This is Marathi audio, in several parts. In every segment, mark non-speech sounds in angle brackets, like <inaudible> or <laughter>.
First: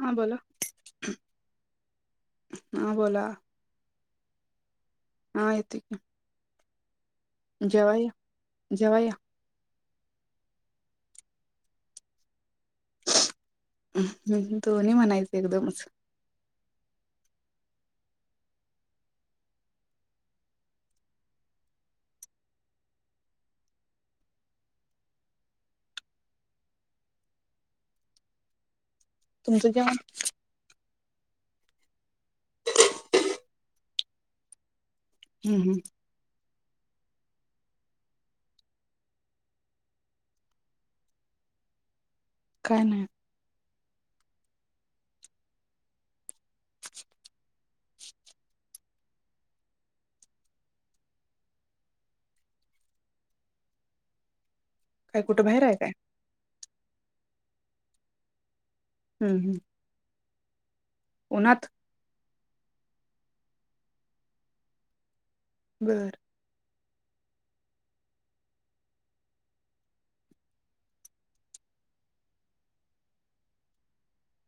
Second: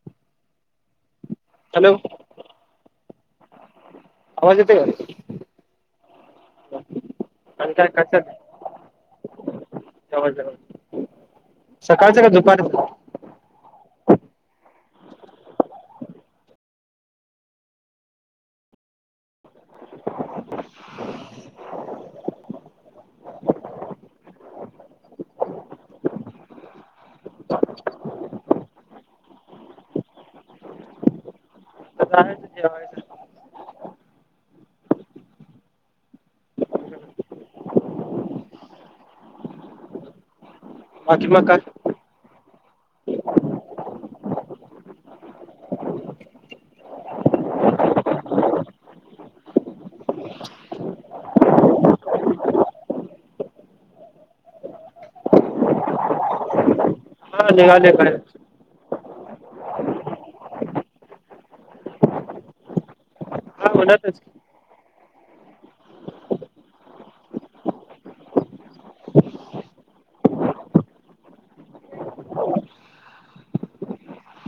हा, बोला. हॅलो हा बोला. <inaudible> आवाज येतोय का हां येतोय की. ह आणि काय? जेवा काय या चाल जेवा या जेवा जेवा सकाळचं का दुपारचं? हम्म हम्म दोन्ही म्हणायचे एकदमच तुमचं जेवण आता जायचं जेवायचं. हम्म हम्म बाकी मग काय काय नाही. काय कुठं बाहेर आहे काय हां निघाले कडे हम्म हम्म उनाथ हां म्हणतच घर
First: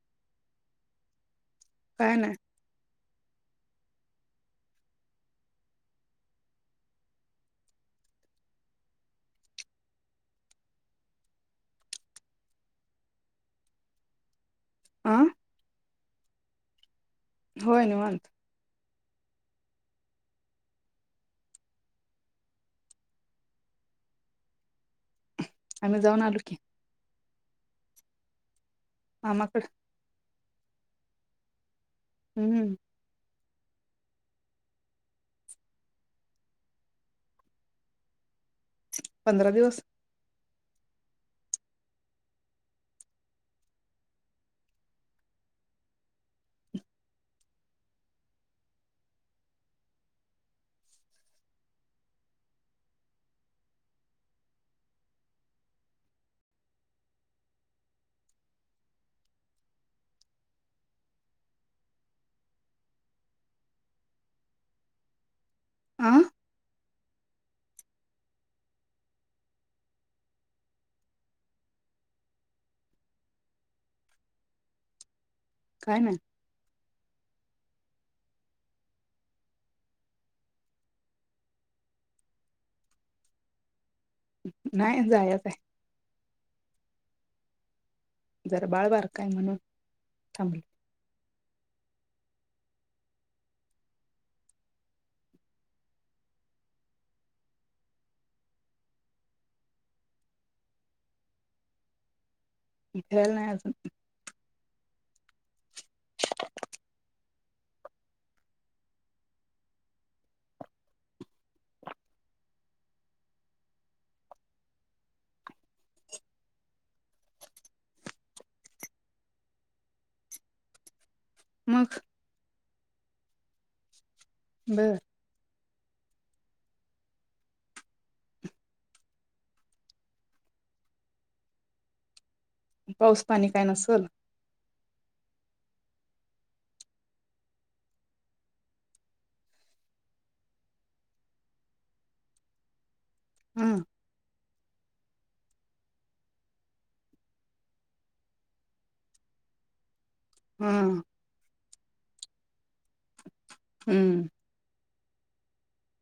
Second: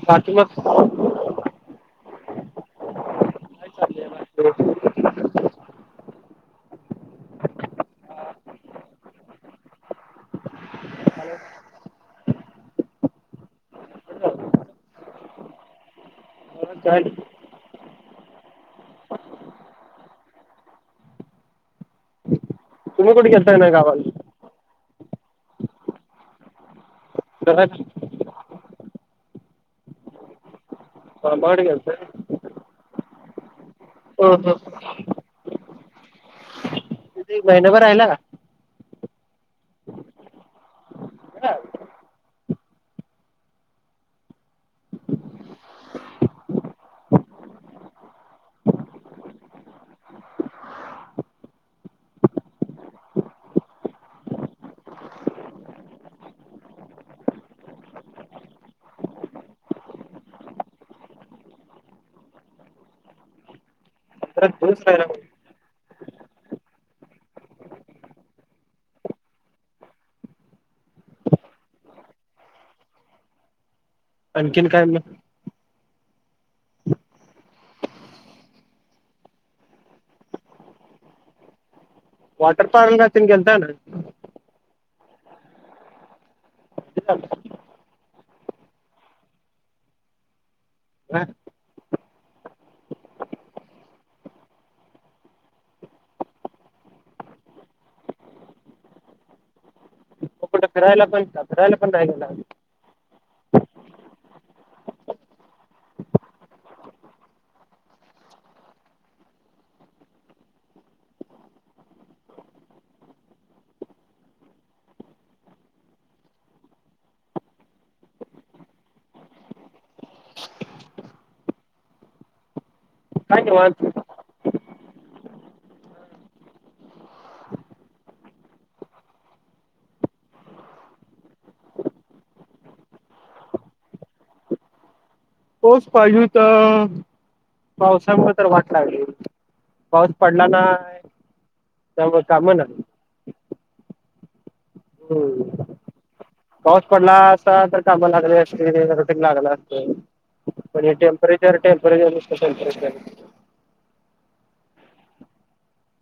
पाठी मागच <inaudible> काय नाय चाललंय बाकी? हां <unintelligible> होय निवांत तुम्ही कुट गेलता का, नाही गावाला तेन? आम्ही जाऊन आलो की. तर मामा कड मामा कड गेलत हम्म ह ह तिथ एक महिनाभर राहिला का? <unintelligible> पंधरा दिवस <unintelligible> आं आणखीन काय मग काय नाही. वॉटर पार्क ला तेन गेलता का नाही. नाही जायचं आहे. जरा बाळ बारक आहे म्हणून, कुठं फिरायला पण का फिरायला पण जायचं झालं नाही. गेल नाही अजून <inaudible> मग काय निवांत बे पाऊस पाणी काय नसल पाऊस पाहिजे होत पावसामुळे तर वाट लागली. पाऊस पडला नाही, त्यामुळ काम नाही. हम्म हम्म पाऊस पडला असता तर काम लागली असती रुटिंग लागल असत. हा पण हे टेंपरेचर पण टेंप बर <unintelligible> हम्म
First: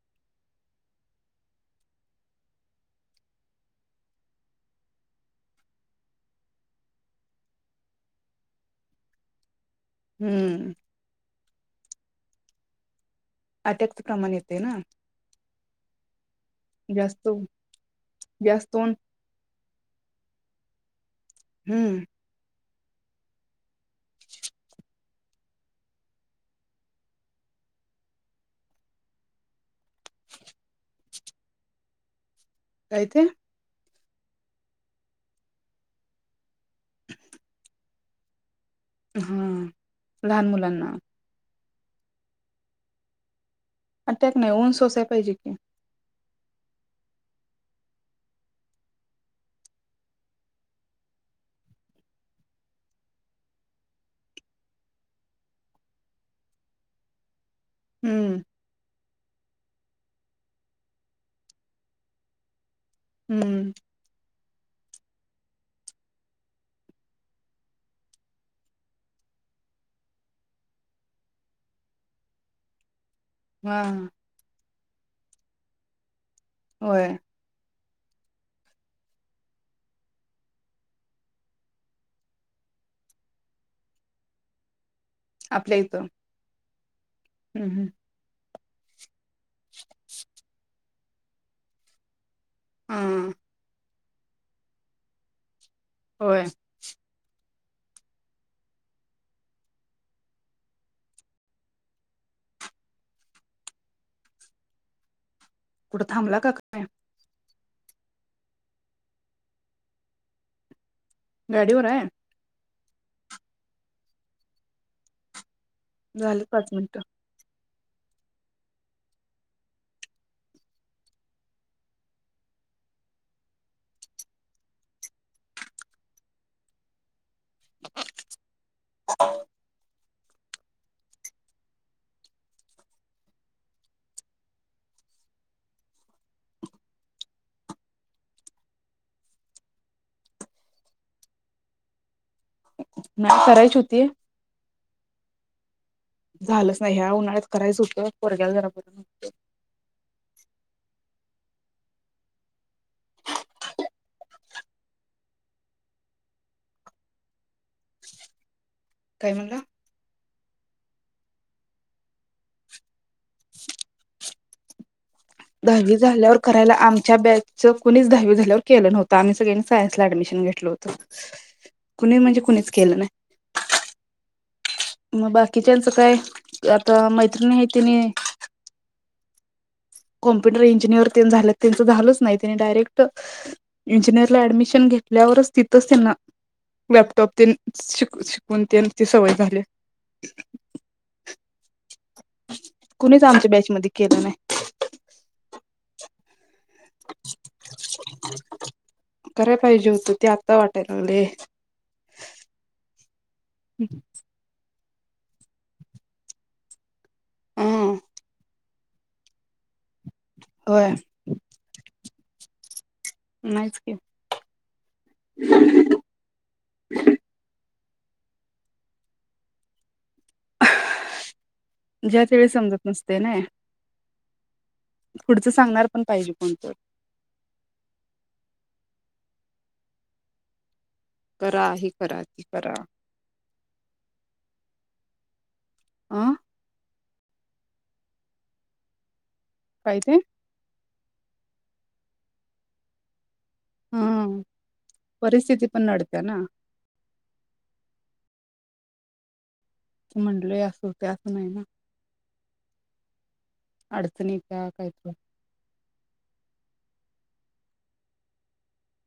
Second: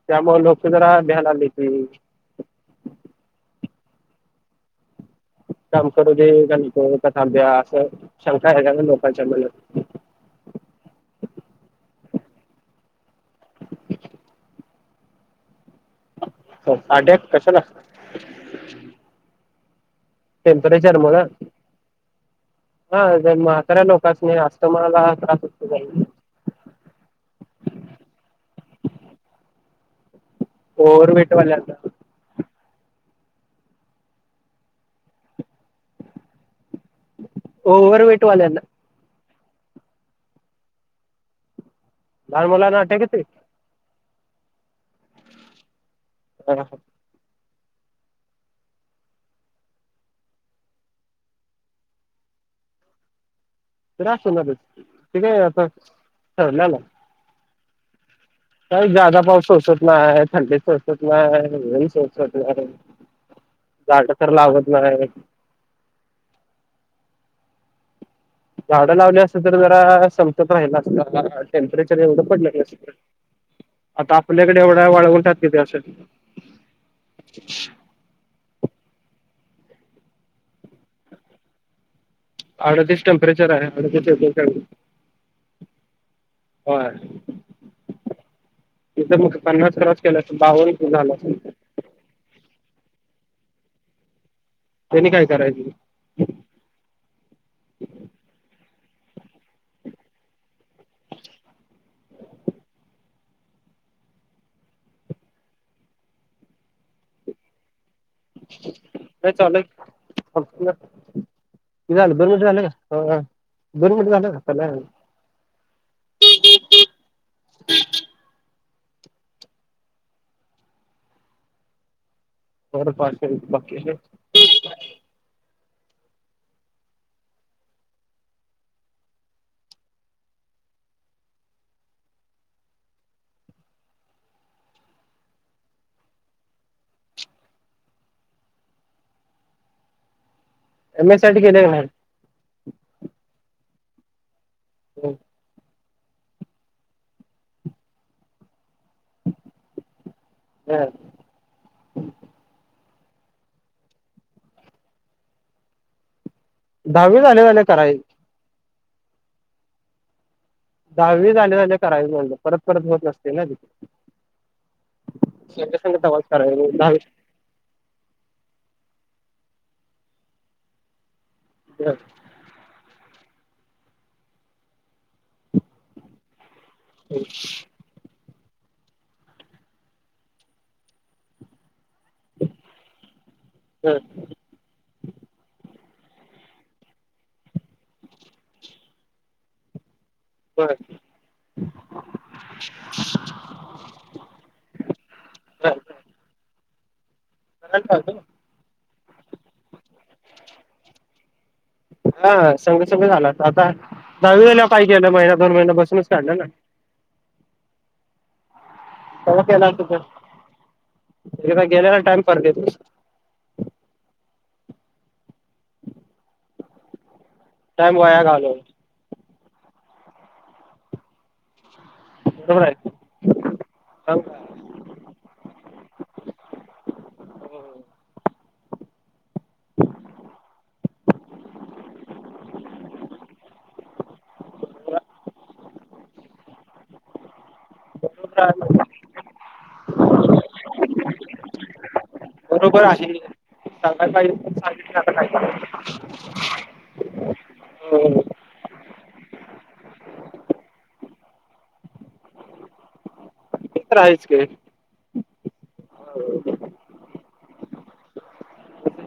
त्यामुळ लोक जरा भ्यायलाली ती काम करू दे त्यांच तो कसा द्या असं शंका आहे का ना लोकांच्या मनात हम्म अट्याकचं प्रमाण येते ना. हो अट्याक जास्त कशाला जास्त ऊन टेंपरेचर मुळे? हम्म हा जन मग कऱ्या लोकांसनी असतं मला <unintelligible> बोरमिट वाल्याचा काय ते? ओवर वेट वाल्यांना. हा लहान मुलांना. लहान मुलांना अट्याक येतोय? अटॅक नाही ऊन सोसाय पाहिजे की. ह ह कोण असणारच ते काय आता ठरलेला आहे. हम्म काही जादा पाऊस त नाही आहे थंडी सोसत नाही ऊन सोसत नाही. हम्म झाड तर लागत नाही. झाडं लावली असत तर जरा संतत राहिला असतं टेम्परेचर एवढं पडले असत. हा आता आपल्याकडे एवढा वाळवंटात किती असल? होय. अडतीस टेम्परेचर आहे. अडती आपल्या इथं. होय. हम्म हम्म इथं मग पन्नास क्रॉस केला बावन झालं असतं. हा. त्यांनी काय करायची? होय <inaudible> कुठं थांबला का काय. नाही चालु आहे. किती गाडीवर आहे दोन मिनिट झालं का ह दोन मिनिट झालं. त्याला झालं पाच मिनिटं <inaudible> <inaudible> एम एस सी आयटी केलीया का नाही. नाही करायची होतीय. हम् झालंच नाही, ह्या उन्हाळ्यात करायचं होत पोरग्या जरा बरं नव्हतं हम् <inaudible> दहावी झाल्या झाल्या करायचं काय म्हणला, दहावी झाल्य झाल्या करायचं म्हणटलं, परत परत होत नसत. हे ना दि दहावी झाल्यावर करायला दहावी आमच्या बॅच कुणीच दहावी झाल्यावर केलं नव्हतं. आम्ही सगळ्यांनी, सायन्सला ऍडमिशन घेतलं होतं. कुणी म्हणजे कुणीच केलं नाही. मग बाकीच्याचं काय आता मैत्रिणी आहे तिने कॅम्पुटर इंजिनिअर तेन झाल्यात तेच झालंच नाही. तेनी डायरेक्ट इजिंनेअरला ऍडमिशन घेतल्यावरच ती तिथंच त्यांना लॅपटॉप तेन शिकून तेन ती सवय झालीया. बर कुणीच आमच्या बॅचमध्ये केलं नाही. करायला पाहिजे. कराय पाहिजे होतं ते आत्ता वाटायला लागले. हा संग संग झाल असतं आता दहावी झाल्याव काय? गेलं महिना दोन महिना बसूनच काढलं ना. हम् तवा केलं असत तर, होय एकदा गेलेला टाइम पर येत नसतो. नाहीच की <inaudible> टाइम वाया घालवला. ज्या त्यावेळी बरोबर समजत आहे नसतयं नाही. पुढचं सांगणार पण पाहिजे कोणतर, <unintelligible> करा हे करा, ते करा, आं <inaudible> काय ते? बरोबर आहे. हं परिस्थिती पण नडत्या ना <inaudible> हो म्हंटलय असं ते असं नाही ना ते अडचणी त्या काय तु हो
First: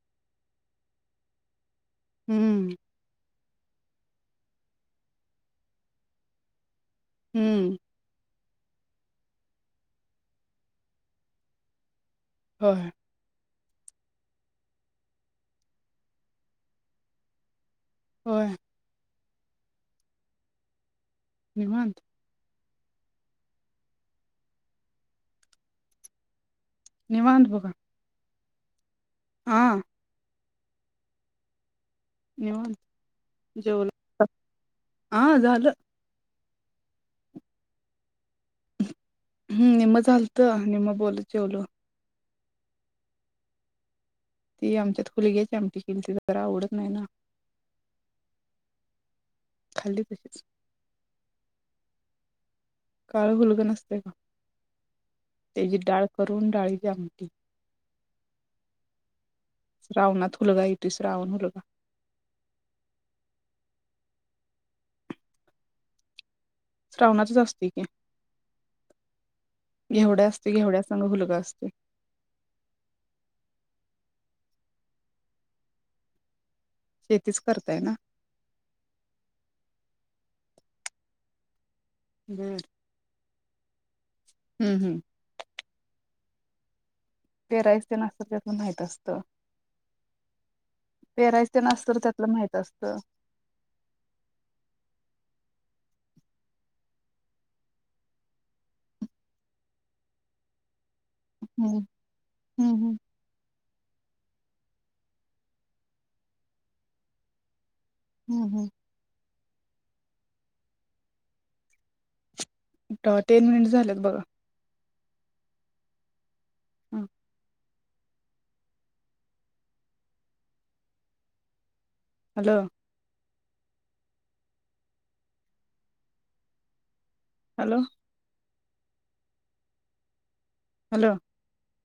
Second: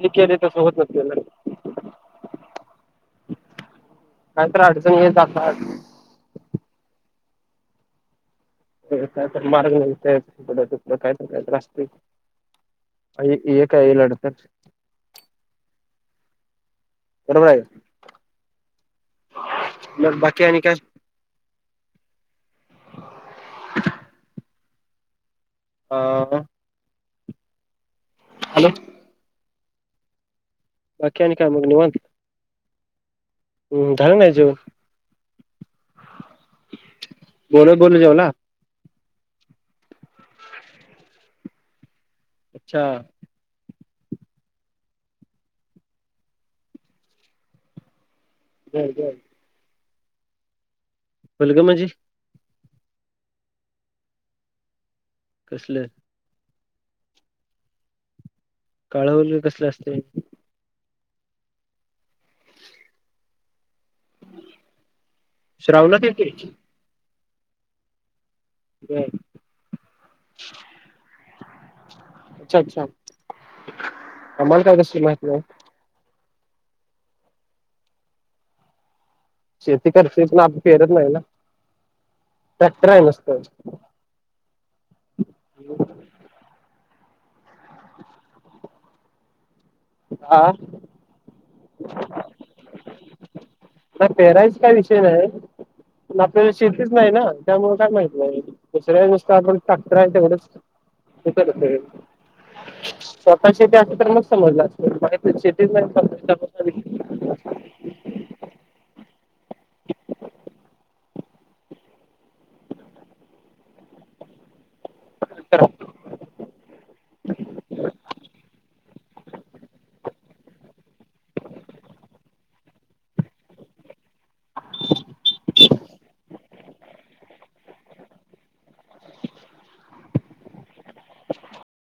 जे केलय तसं होत असत गड्या हं काय तर अडचण येत असनार हम्म <unintelligible> होय आणि एक काय ही लढतर. <unintelligible> होय. मग बाकी आनी काय. निवांत. <unintelligible> हा हा. निवांत बघा. हॅलो. हां. बाकी आणि काय मग निवांत येवून हम्म झालं जेवलात नाही जेवण हा झालं. बोलत बोलोत जेवना. हम्म निम झालत निम बोलत जेवलो. अच्छा. ती आमच्यात खुलीग्याच आमट केलीती जरा आवडत नाही ना. हं जर खाली फुलग म्हणजे? काळ हूलग नसतय का त्याची कसलं डाळ करून डाळी <unintelligible> काळ हुलग कसले असतय? ते श्रावण हूलग श्रावनात येतय. श्रावणातच असतय की बर घेवढ्या असती घेवड्यासंग हूलग असतय. <unintelligible> अच्छा अच्छा कमाल काय कसली माहीती आहे. शेतीच करताय ना. शेती करते पण आम्ही पेरत नाही ना बर ट्रॅक्टर आहे नुसत. हम्म हम्म <unintelligible> तेराईस ते ना असत त्यातून माहित असतं. आ. पेरायच तेन असतं त्यातलं माहित असतं नाही पेरायच काय विषय नाही. प आपल्या शेतीच नाही ना त्यामुळे काय माहित नाही दुसऱ्या नुसत आपण टाक्टर आहे तेवढच त हम्म हम्म हम्म स्वतः च. शती अस तर मग समज शेतीच नाही. <unintelligible> हम्म हम्म. टेन मिनिट झालेत बघा. कर. हम्. ह <inaudible> द. हॅलो. हॅलो.